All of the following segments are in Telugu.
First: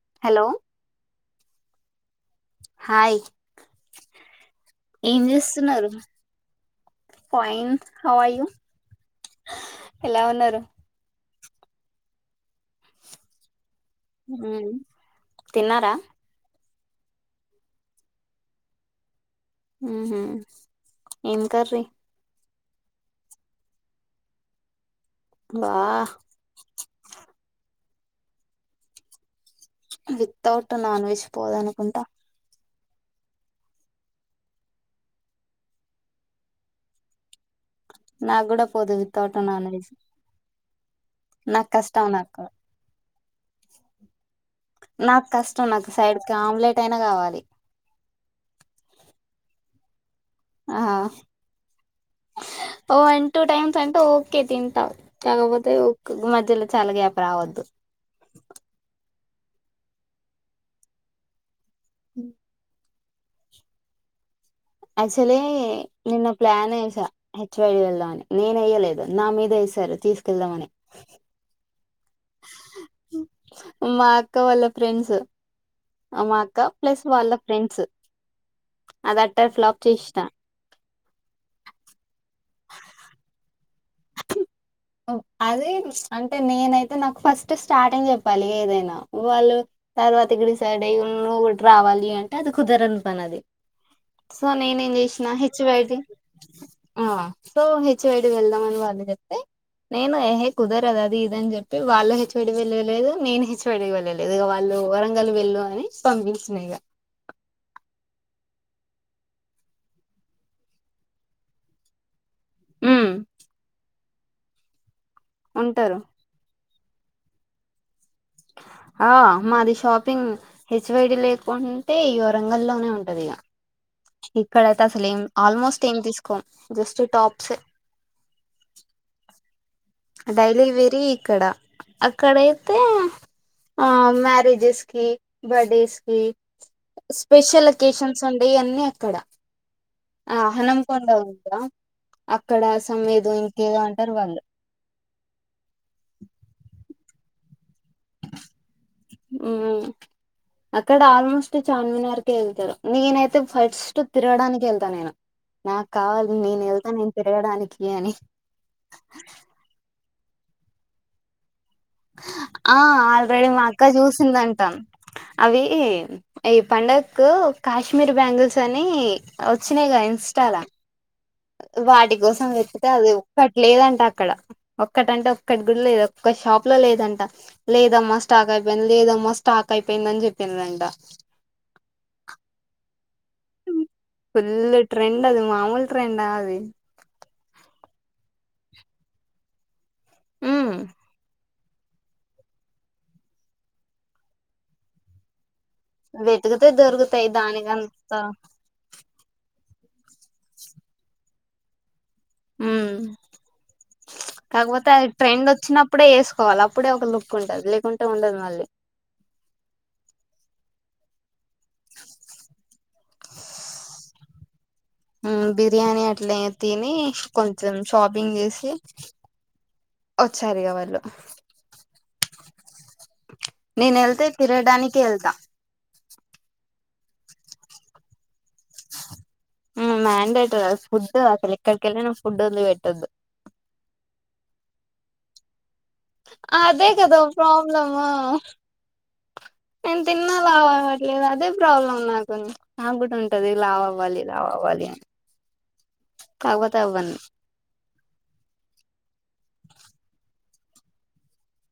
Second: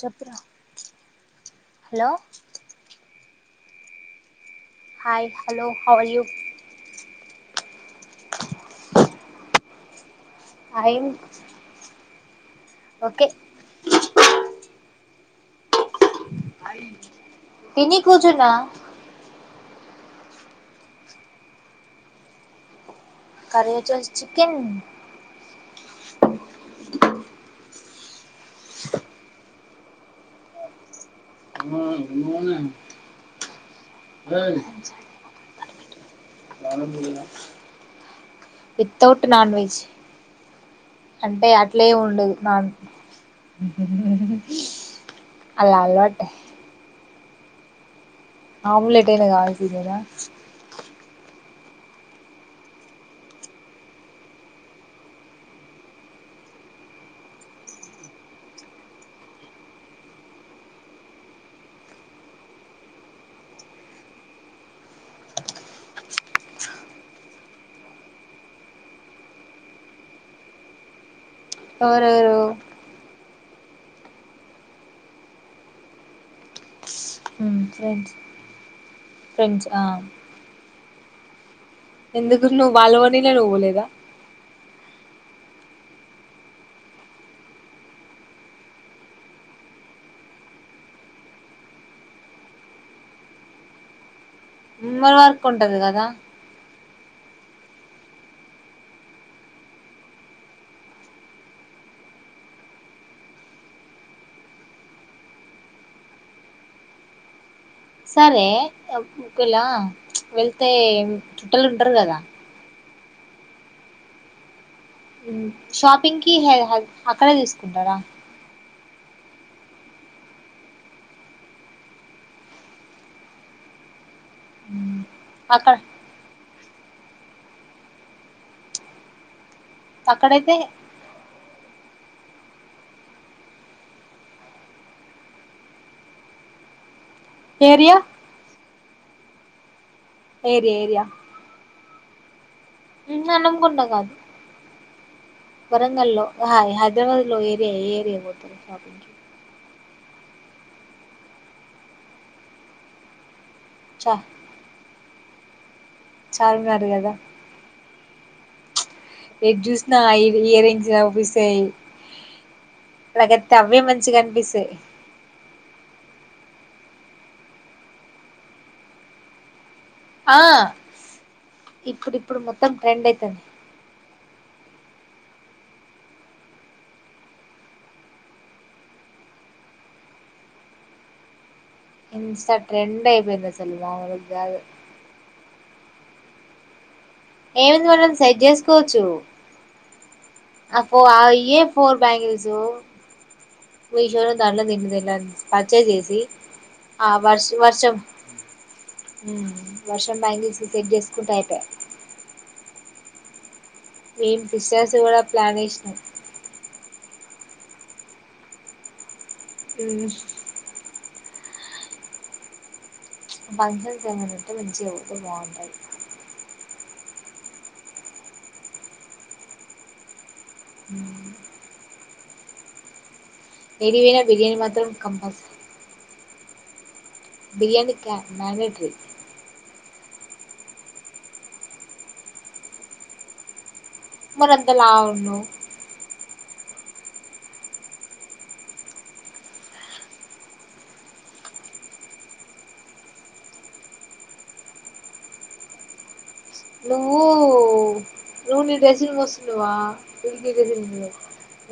చెప్పురా హలో హాయ్ ఏం హాయ్ హలో చేస్తున్నారు how are you fine how are you ఎలా ఉన్నారు ఐ యామ్ ఓకే హు తిన్నారా తిని కూర్చున్న హ హ ఏం కర్రీ కర్రీ వచ్చేసి చికెన్ వా వితౌట్ నాన్ వెజ్ పోద అనుకుంటా [unintelligible] వితౌట్ నాన్ వెజ్ అంటే నాకు అట్లే కష్టం ఉండదు నాకు నాన్ నాకు కష్టం అలా నాకు సైడ్ అలవాటే క ఆమ్లెట్ అయినా కావాలి ఆమ్లెట్ అయిన కావాల్సిందే నా ఆ ఓ వన్ టూ టైమ్స్ అంటే ఓకే తింటాం కాకపోతే ఒక మధ్యలో చాలా గ్యాప్ రావద్దు మ్ యాచ్చోలీ నిన్న ప్లాన్ ఏసా హెచ్వైడి వెళ్దామని నేనయ్యలేదు నా మీద వేసారు తీసుకెళ్దామని ఆ రా రో మా అక్క వాళ్ళ ఫ్రెండ్స్ మా అక్క ప్లస్ వాళ్ళ ఫ్రెండ్స్ అదట్టర్ ఫ్రెండ్స్ ఆ ఫ్లాప్ చేసిస్తా ఎందుకు బాలవనినావలేదా అదే అంటే నేనైతే నాకు ఫస్ట్ స్టార్టింగ్ చెప్పాలి ఏదైనా వాళ్ళు తర్వాత డిసైడ్ అయ్యి ను్ ఒకటి రావాలి అంటే అది కుదరని పని అది సో న నేనం మరి చేసిన వర్క్ హెచ్చ ఉంటది బటి కదా ఆ సో హెచ్వడి వెళ్దామని వాళ్ళు చెప్తే నేను ఏహ కుదరదు అది ఇదని చెప్పి వాళ్ళు హెచ్వడి వెళ్ళలేదు నేను హెచ్వడికి వెళ్ళలేదు ఇక వాళ్ళు వరంగలు వెళ్ళు అని పంపించిన ఇక సరే ఒకేలా వెళ్తే చుట్టలు ఉంటారు కదా మ్ షాపింగ్గ్కి హే హయ్ అక్కడే తీసుకుంటారా ఆ మాది షాపింగ్ హెచ్వైడి లేకుంటే ఈ వరంగ లోనే ఉంటది ఇక ఇక్కడ అసలు ఏం అక్కడ ఆల్మోస్ట్ ఏం తీసుకోం జస్ట్ టాప్ చె అక్కడైతే డైలి వెరీ ఇక్కడ అక్కడైతే మ్యారేజెస్ కి బర్త్డేస్ కి స్పెషల్ ఏరియా ఒకేషన్స్ ఉండే ఇవన్నీ అక్కడ ఆ హానమ్కండ ఉంద నిన్న అన్నం కొండ కాదు అంటారు వాళ్ళు వరంగల్లో హాయ్ ఎ లో ఏ ఏరియా పోతురు షాపింగ్కి మ్మ్ అక్కడ ఆల్మోస్ట్ చాన్మినార్కి వెళ్తారు నేనైత్ అయితే ఫట్స్ట్ చ తిరగడానికి వెళ్తా నేను నాకు కావాలి నేను చార్మినార్ వెళ్తా కదా నేను తిరగడానికి అని ఎటు చూసినా ఐదు ఇయర్రింగ్స్ కనిపిస్తాయి ఆ ఆల్రెడీ నాకైతే మా అవే అక్క మంచిగా చూసింద అంటా అనిపిస్తాయి అవి ఈ పండకు కాశ్మీర్ బ్యాంగిల్స్ అని స్నేగా ఆ ఇన్స్టార ఇప్పుడు వాటి ఇప్పుడు కోసం మొత్తం వెతికితే ట్రెండ్ అది అయితుంది ఒక్కటి లేదంటే అక్కడ ఒక్కట్ ఒక్కటి అంటేఒక్కటి గు లేదు ఒక్క షాప్ లో లేదంట లేదమ్మా స్టాక్ అయిపోయింది లేదమ్మా స్టాక్ అయిపోయింద అని చెప్పినరంట ఇన్స్టా ట్రెండ్ అయిపోయింది అసలు మామూలుగా కాదు ఫుల్ ట్రెండ్ అది మాముూలు ట్రెండా అది ఏముంది మనం సెట్ చేసుకోవచ్చు ఉమ్ అబ్బో ఆయ్యే ఫోర్ బ్యాగిల్స్ మీసో లో దాంట్లో తిరగడానికి పర్చేస్ చేసి వెతికితే ఆ దొరుకుతాయి వర్ష వర్షం దానికంత బస్ బ్యాంగిల్స్ సెట్ చేసుకుంటే ఆ అంత హుమ్ మేము కాకపోతే సిస్టర్స్ అది కూడా ట్రెండ్ ప్లాన్ వేసినాం వచ్చినప్పుడే వేసుకోవాలి అప్పుడే ఒక లుక్ ఉంటది లేకుంటే ఉండదు మళ్ళీ మ్మ్ ఫంక్షన్స్ ఏమైనా ఉంటే మంచిగా పోతే ఉ బాగుంటది బిర్యానీ అట్లే తిని కొంచెం షాపింగ్ చేసి వచ్చారుగా వాళ్ళు మ్మ్ నేను ఎది పోయిన వెళ్తే బిర్యానీ మాత్రం తిరగడానికి వెళ్తా కంపల్సరీ బియానీ క మ్యన్డటరీ మ్యాండేటరీ ఆ ఫుడ్ అస్సల్ ఎక్కడికెళ్లినా నువ్వు ఫుడ్ ఒదిలిపెట్టదు. మరింత లాఉన్నా అదే కదా ప్రాబ్లం నేను తిన్నా లావ అవ్వట్లేదు అదే ప్రాబ్లం నాకు నాకు కూడా ఉంటది లావ అవ్వాలి లావ అవ్వాలి అని కాకపోతే అవ్వను నువ్వు నువ్వు నీ డజన్ మోసుకున్నావా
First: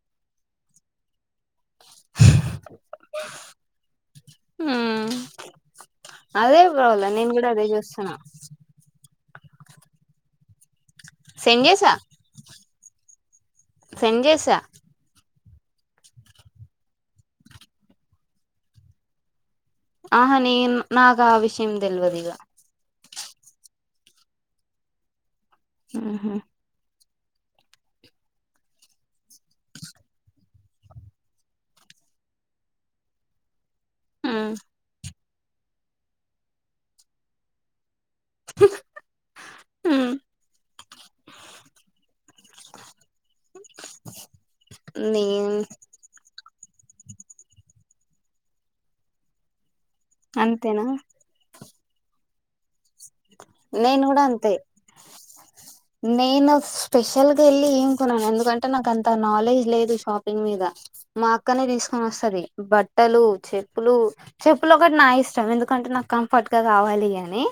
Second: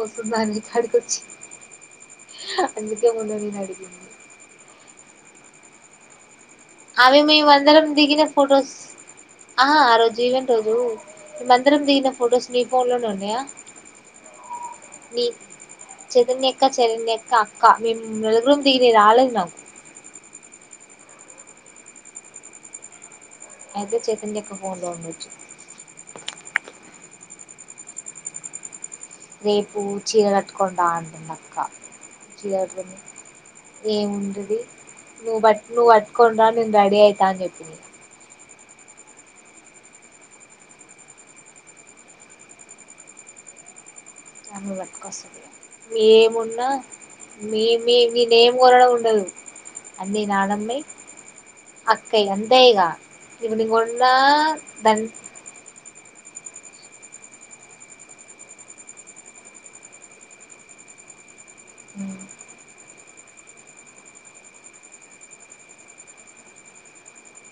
వస్తుందా నీకాడికచ్చి అందుకే ముందు నీనుఅడిగింది మ్మ్ అదే ప్రాబ్లం అవి నేను కూడా అదే మేమందరం చూస్తున్నా దిగిన ఫొటోస్ ఆ ఆ రోజు ఇవెంట్ రోజు సెండ్ మేమందరం చేసా దిగిన ఫొటోస్ నీ ఫోన్ లోనే ఉన్నాయా సెండ్ చేసా మీ చైతన్య అక్క శరణ్య అక్క అక్క మేము నలుగురు దిగినవి రాలేదు నాకు ఆహ న నాకు ఆ విషయంది తేల్వది ఇగ అయితే చైతన్య అక్క ఫోన్ లో ఉండొచ్చు ఉహు రేపు చీర కట్టుకుని డా అంటుంది అక్క చీరా మ్మ్ ఏముంటది నువ్ బట్లు కట్టుకుని రా నేను రెడి అయితా అని చెప్పింది ఉహ్ మ్ మీ అక్క వస్తది ఏ మున్న మేమ్ మీ మీ నేమ్ కోరడం ఉండదు అన్నే నాడమ్మ అంతేనా అక్కయ్ అంతేగా ఇవడి నేను కొన్న కూడా అంతే దన్ నేను స్పెషల్గా వెళ్ళి ఏముకున్నను ఎందుకంటే నాకు అంత నాలెడ్జ్ లేదు షాపింగ్ మీద మాకు క్కనే తీసుకొని వస్తది బట్ బట్టలు చెప్పులు చెప్పులు ఒకటి నా ఇష్టం ఎందుకంటే నాకు కంఫర్ట్ గా కావాలి అని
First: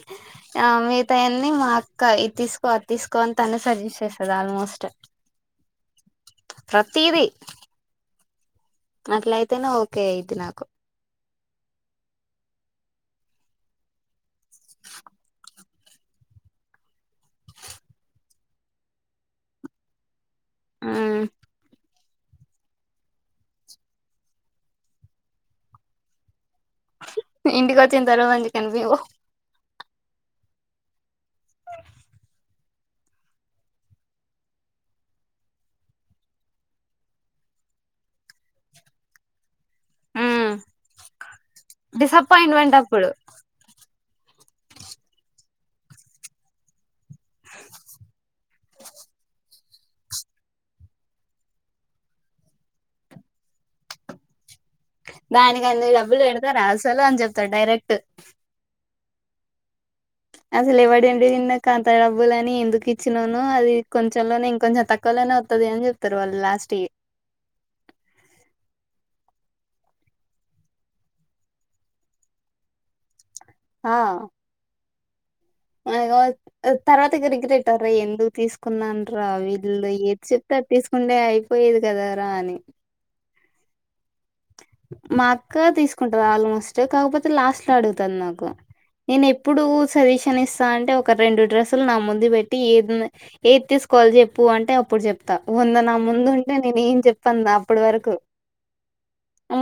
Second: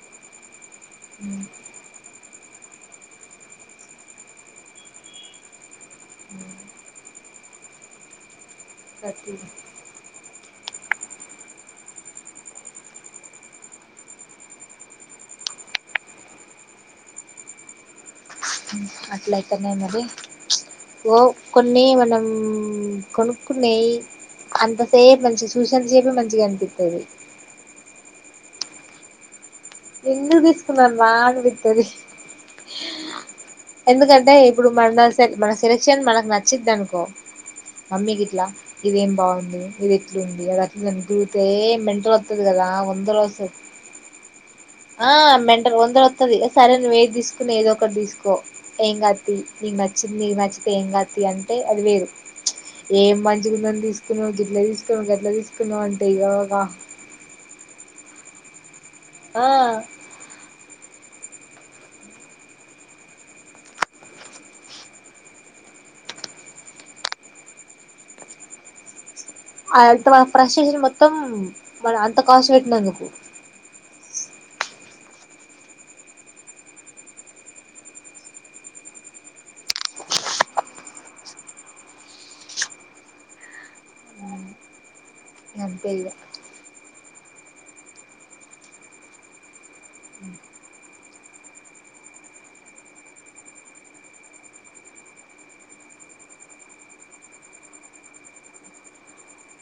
ఆ మిగతాయిన్నీ మా అక్క ఇది తీసుకో అది తీసుకోని తనే సజెస్ట్ చేసది ఆల్మోస్ట్ ప్రతిది దాన్ అట్లయితేనే ఆవకాయ్ తినాకు అట్ల అయితనేే మది ఓ మ్మ్ కొన్ని మనం కొనుక్కునేయి అంతసేపు మంచి సూషన చెేపి మంచిగాంత ఇంటికి వచ్చింది తెలవారింది కేన్ వి వో ఎన్న తీసుకు మమ్ విట్టది ఎందుకంటే ఇప్పుడు మన మన సెలెక్షన్ మనకు నచ్చిది అనుకో మమ్మీకి ఇట్లా ఇదిేం బాగుంది ఇది ఎట్లు ఉంది మ్మ్ అది అట్లాని తిరిగితే మంటలు వస్తుది కదా డిసప్పాయింట్మెంట్ అప్పుడు వందరు వస్తుంది ఆ మెంటర్ వందరు వస్తుది సరేైన వే తీసుకుని ఏదో ఒకటి తీసుకో ఏంగాతిను నీకు నచ్చింది నీకు నచ్చితే ఏం కాతి అంటే అది వేరు ఏం మంచిగా ఉందని తీసుకున్నా దోడ్డలు తీసుకు దానికి అంద డబ్బులు పెడతారా అసలు అని చెప్తాారు డైరెక్ట్ అట్ ఆ అసలు ఎవాడండి నిన్న కాంత డబ్బులుని ఎందుకు ఇచ్చినాను అది కొంచెంలోనే ఇంకంచం తక్కువలోనే వత్తది అని చెప్తారు వాళ్ళు లాస్ట్ ఇయర్ అ అంత మన ఫ్రస్టేషన్ మొత్తం మన అంత కాస్ట్ పెట్టినందుకు ఆ అగ తర్వాతరిగిరెట్ట్రా ఎందుకు తీసుకున్నారా వీదిళో ఏది చెప్తతేారు తీసుకుంటే అయిపోయేది కదార అని మా క అంతే ఇగ తీసుకుంటారుా ఆల్మోస్ట్ కాకపోతే లాస్ట్ లో అడుగుతంది నాకు నేను ఎప్పుడు సజెషన్ ఇస్తా అంటే ఒక రెండు డ్రెస్సులు నా ముందు పెట్టి ఏది ఏది తీసుకోవాలి చెప్పు అంటే అప్పుడు చెప్తా వంద నా ముందు ఉంటే నేను ఏం చెప్పను అప్పటి వరకు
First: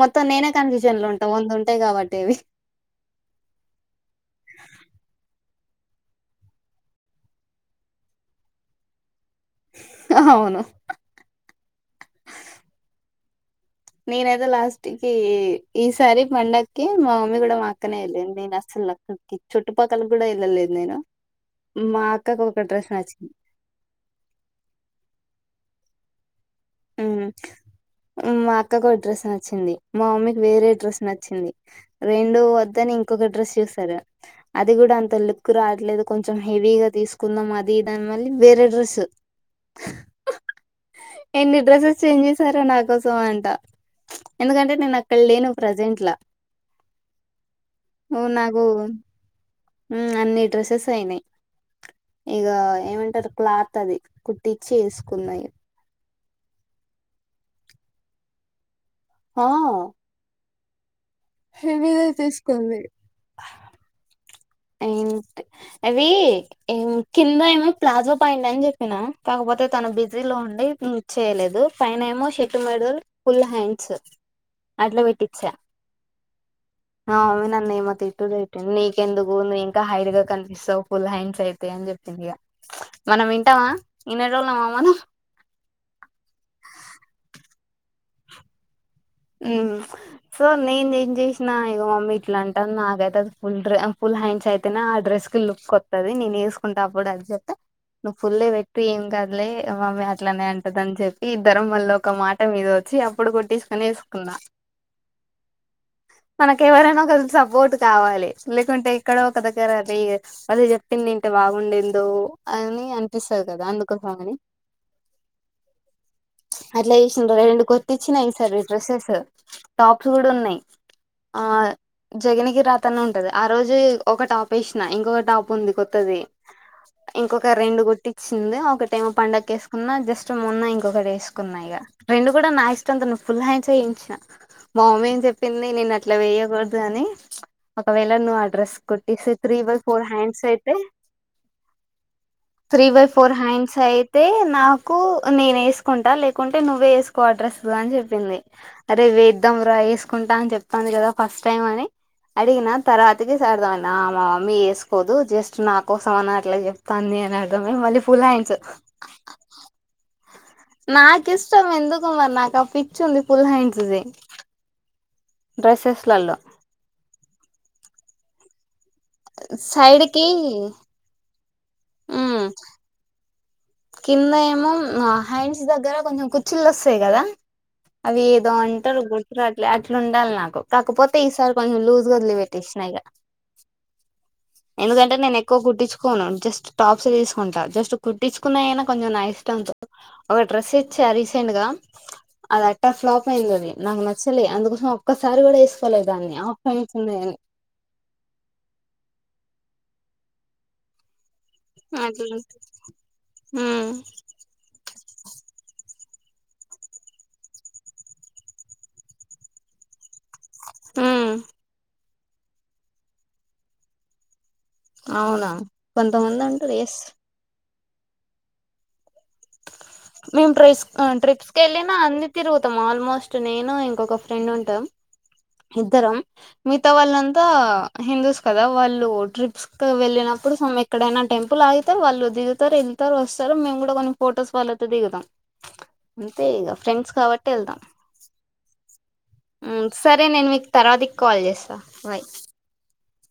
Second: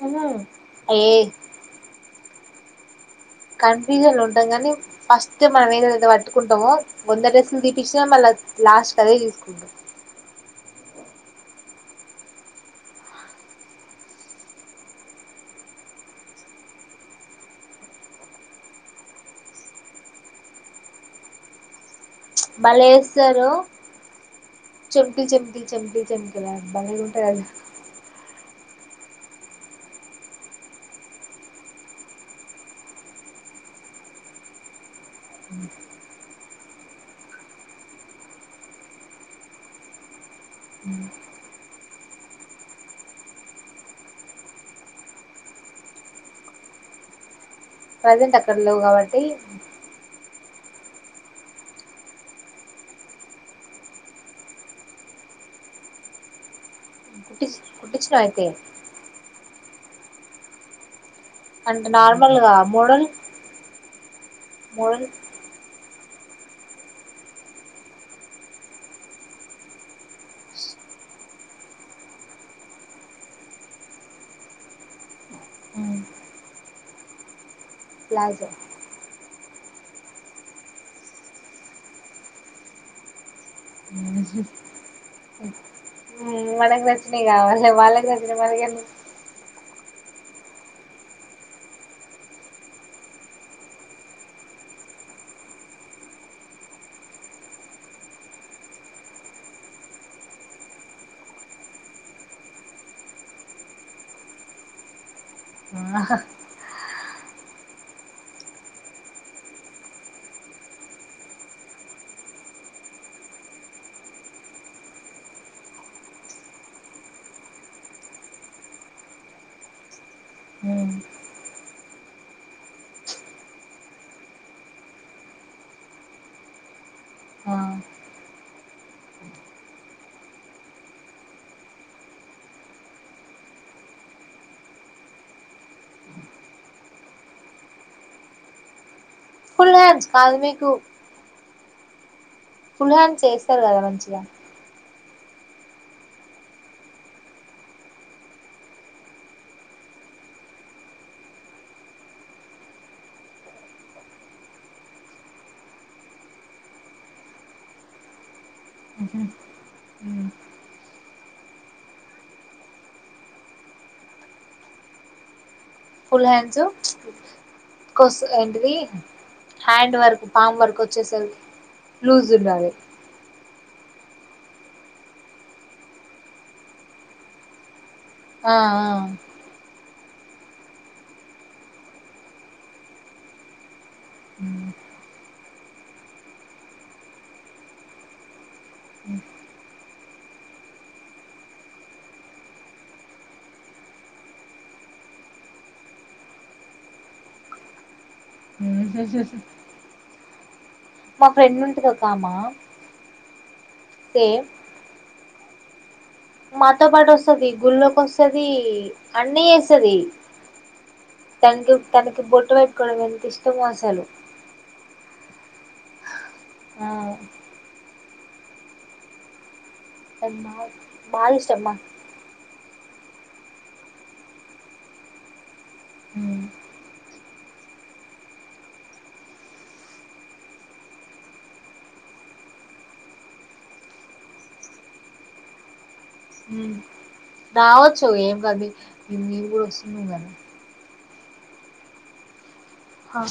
మొత్తం నెనే కన్ఫ్యూజన్ ఏ లో ఉంటా వందు ఉంటాయి కాబటి దేవి కన్ఫ్యూజన్ లో ఉంటాం గానీ ఫస్ మనం ఏదఐతే వట్టుకుంటామో వంద డెస్లు దీపించిన మళ్ళీ లాస్ట్ అదే తీసుకుంటాం ఆ అవును నేనైతే లాస్ట్ కి ఈసారి పండక్కి మా మమ్మీ కూడా మా అక్కనే ఎళ్ళింది. నేను అస్సలుక్కకి చుట్టుపక్కల కూడా వెళ్ళలేదు నేను మా అక్కకు ఒక డ్రెస్ నచ్చింది. బలేస్సరు చెబ్బి చెబ్బి చెబ్బి చెం [unintelligible] అత్తకొక డ్రెస్ నచ్చింది మా మమ్మీకి వేరే డ్రెస్ నచ్చింది రెండు వద్దని ఇంకొక డ్రెస్ చూసారు అది కూడా అంత లిక్కు రావట్లేదు కొంచెం హెవీగా తీసుకుందాం అది ఇది అని మళ్ళీ వేరే డ్రెస్ ఎన్ని డ్రెస్సెస్ చేంజ్ చేసారో నా కోసం అంట ఎందుకంటే నేను అక్కడ లేను ప్రజెంట్లా నువ్వు ప్రజెంట్ అక్కడ నాకు లేవు గావట్టి అన్ని డ్రెస్సెస్ అయినాయి ఇగ ఏమంటారు క్లాత్ అది కుట్టించి వేసుకున్నాయి పుటించనా ఐయితే హా అండ్ నార్మల్గా తీసుకుంది మోడల్ ఫోన్ ఏంటి అవి కింద ఏమో ప్లాజో పాయింట్ అని చెప్పిన కాకపోతే తను బిజీ లో ఉండి ను చేయలేదు పైన ఏమో షట్ మెడల్ ఫుల్ హ్యాండ్స్ అట్లా పెట్టిచ్చా మేము తట్టు ప్లాజో లెట్టు నీక ఎందుకు భూమి ఇంకా హైడ్ గా కనిపిస్తావు ఫుల్ హ్యాండ్స్ అయితే అని చెప్పింది ఇక మనం వింటావా ఇన్నడోళ మనం మనకు ప్రచ్చినయి కావాల వాళ్ళకి రచ్చిన మనకెందుకు. సో నేను ఏం చేసిన ఇగో మమ్మీ ఇట్లా అంటాను నాకైతే అది ఫుల్ డ్ర ఫుల్ హ్యాండ్స్ అయితేనే ఆ డ్రెస్ కి లుక్ వత్తది నేను వేసుకుంటా అప్పుడు అది చెప్పి నువ్వు ఫుల్ పెట్టి ఏం కాదులే మమ్మీ అట్లనే అంటది అని చెప్పి ఇద్దరం మళ్ళ ఒక మాట మీద వచ్చి అప్పుడు కొట్టిేసుకొని వేసు మనక ఎవరైనా ఒక సపోర్ట్ కావాలి లేకుంటే ఎక్కడో ఒక దగ్గర అది అది చెప్పింది ఇంట బాగుండిందో అని అనిపిస్తంది కదా అందుకోసం అని అట్లా చేస రెండు కొర్తి ఇచ్చినా సర్ డ్రెస్సెస్ టాప్స్ కూడా ఉన్నాయ్ ఉమ్ ఆ జగన్నికి రాత అనే ఉంటది ఆ రోజు ఒక టాప్ వేసిన ఇంకొక టాప్ ఉంది కొత్తది ఇంకొక ఆ రెండు కుట్టిచ్చింది ఒక టైం పండగ వేసుకున్నా జస్ట్ మొన్న ఇంకొకటి వేసుకున్నా ఇక రెండు కూడా నా ఇష్టం అంతా ఫుల్ హాండ్స్ చేయించిన మా అమ్మ ఏం చెప్పింది నేను అట్లా వేయకూడదు అని ఒకవేళ నువ్వు అడ్రస్ కొట్టిసిచ్చ త్రీ ఫుల్ బై ఫోర్ కాదు హ్యాండ్స్ మీకు అయితే త్రీ ఫుల్ బై ఫోర్ చేస్తారు హ్యాండ్స్ కదా మంచిగా అయితే నాకు నేను వేసుకుంటా లేకుంటే నువ్వే వేసుకో ఆ అడ్రస్ అని చెప్ప చెప్పింది అరే వేద్దాం రా వేసుకుంటా అని చెప్తాను కదా ఫస్ట్ టైమ్ అని అడిగిన తర్వాతకి అర్థమ మామమ్మీ వేసుకోదు జస్ట్ నా కోసం అని అట్లా చెప్తంది అని అర్థమే మళ్ళీ ఫుల్ హాండ్స్ [inaudible] నాకు ఇష్టం ఎందుకు మరి నాకు ఆ పిచ్చ ఉంది ఫుల్ హ్యాండ్స్ ది ఫుల్ డ్రెస్సెస్లలో హ్యాండ్స్ కొస ఏంటవి హ్యాండ్ సైడ్ వర్క్ కి పామ్ వర్క్ వచ్చేసారు లూజ్ ఉండాలి కింద ఏమో హ్యాండ్స్ దగ్గర కొంచెం కుర్చీలు వస్తాయి కదా అవి ఏదో ఆ ఆ అంటారు గుర్తురట్లే అ ఇ ఉండాలి నాకు కాకపోతే ఈసారి కొంచెం లూజ్గా వదిలి పెెట్టిసినా ఈగా ఎందుకంటే నేను ఎక్కువ కుట్టించుకోను జస్ట్ టాప్స్ తీసుకుంటా జస్ట్ గుట్టించు కున్నా అయినా కొంచెం నా ఇష్టంతో ఒక డ్రెస్ ఇచ్చా రీసెంట్ గా అది అట్టా ఫ్లాప్ అయిందిది నాకు నచ్చలే అందుకోసం ఒక్కసారి కూడా వేసుకోలేదు దాన్ని ఆప్షన్స్ ఉన్నాని ఉహుహు మా ఫ్రెండ్ ఉంటి కకామా అట్లా ఉమ్ సే మాతో పాటు వస్తుంది గుళ్ళకి వస్తుంది అన్నీ వేస్తుంది ఉమ్ తండు తనకి బొటు పెట్టుకోవడం ఎంత ఇష్టమో అసలు అవునా కొంతమంది అంటారు ఆ ఎస్ తనకి ని బాగా ట్రిస్ బాగా ట్రిప్స్ ఇష్టం మా కళ్లినా అందిరు మత్తం ఆల్మోస్ట్ నేను ఇంకొక ఫ్రెండ్ ఉంటా ఇద్దరం ఉమ్ మిగతా వాళ్ళంతా హిందూస్ కదా వాళ్ళు ట్రిప్స్ క వెళ్ళినప్పుడు సమ్ ఎక్కడైనా టెంపుల్ ఆగితారు వాళ్ళు దిగుతారు వెళ్తారు వస్తారు మేము కూడా కొన్ని ఫొటోస్ వాళ్ళ ది కదా అంటే ఇ ఫ్రెండ్స్ కాబట్టి వెళ్తాం దవచ్చో ఏం కాదు మేము కూడా ఉమ్, వస్తున్నాం సరే కదా. నేను మీకు తర్వాతికి కాల్ చేస్తా బై్ అఓ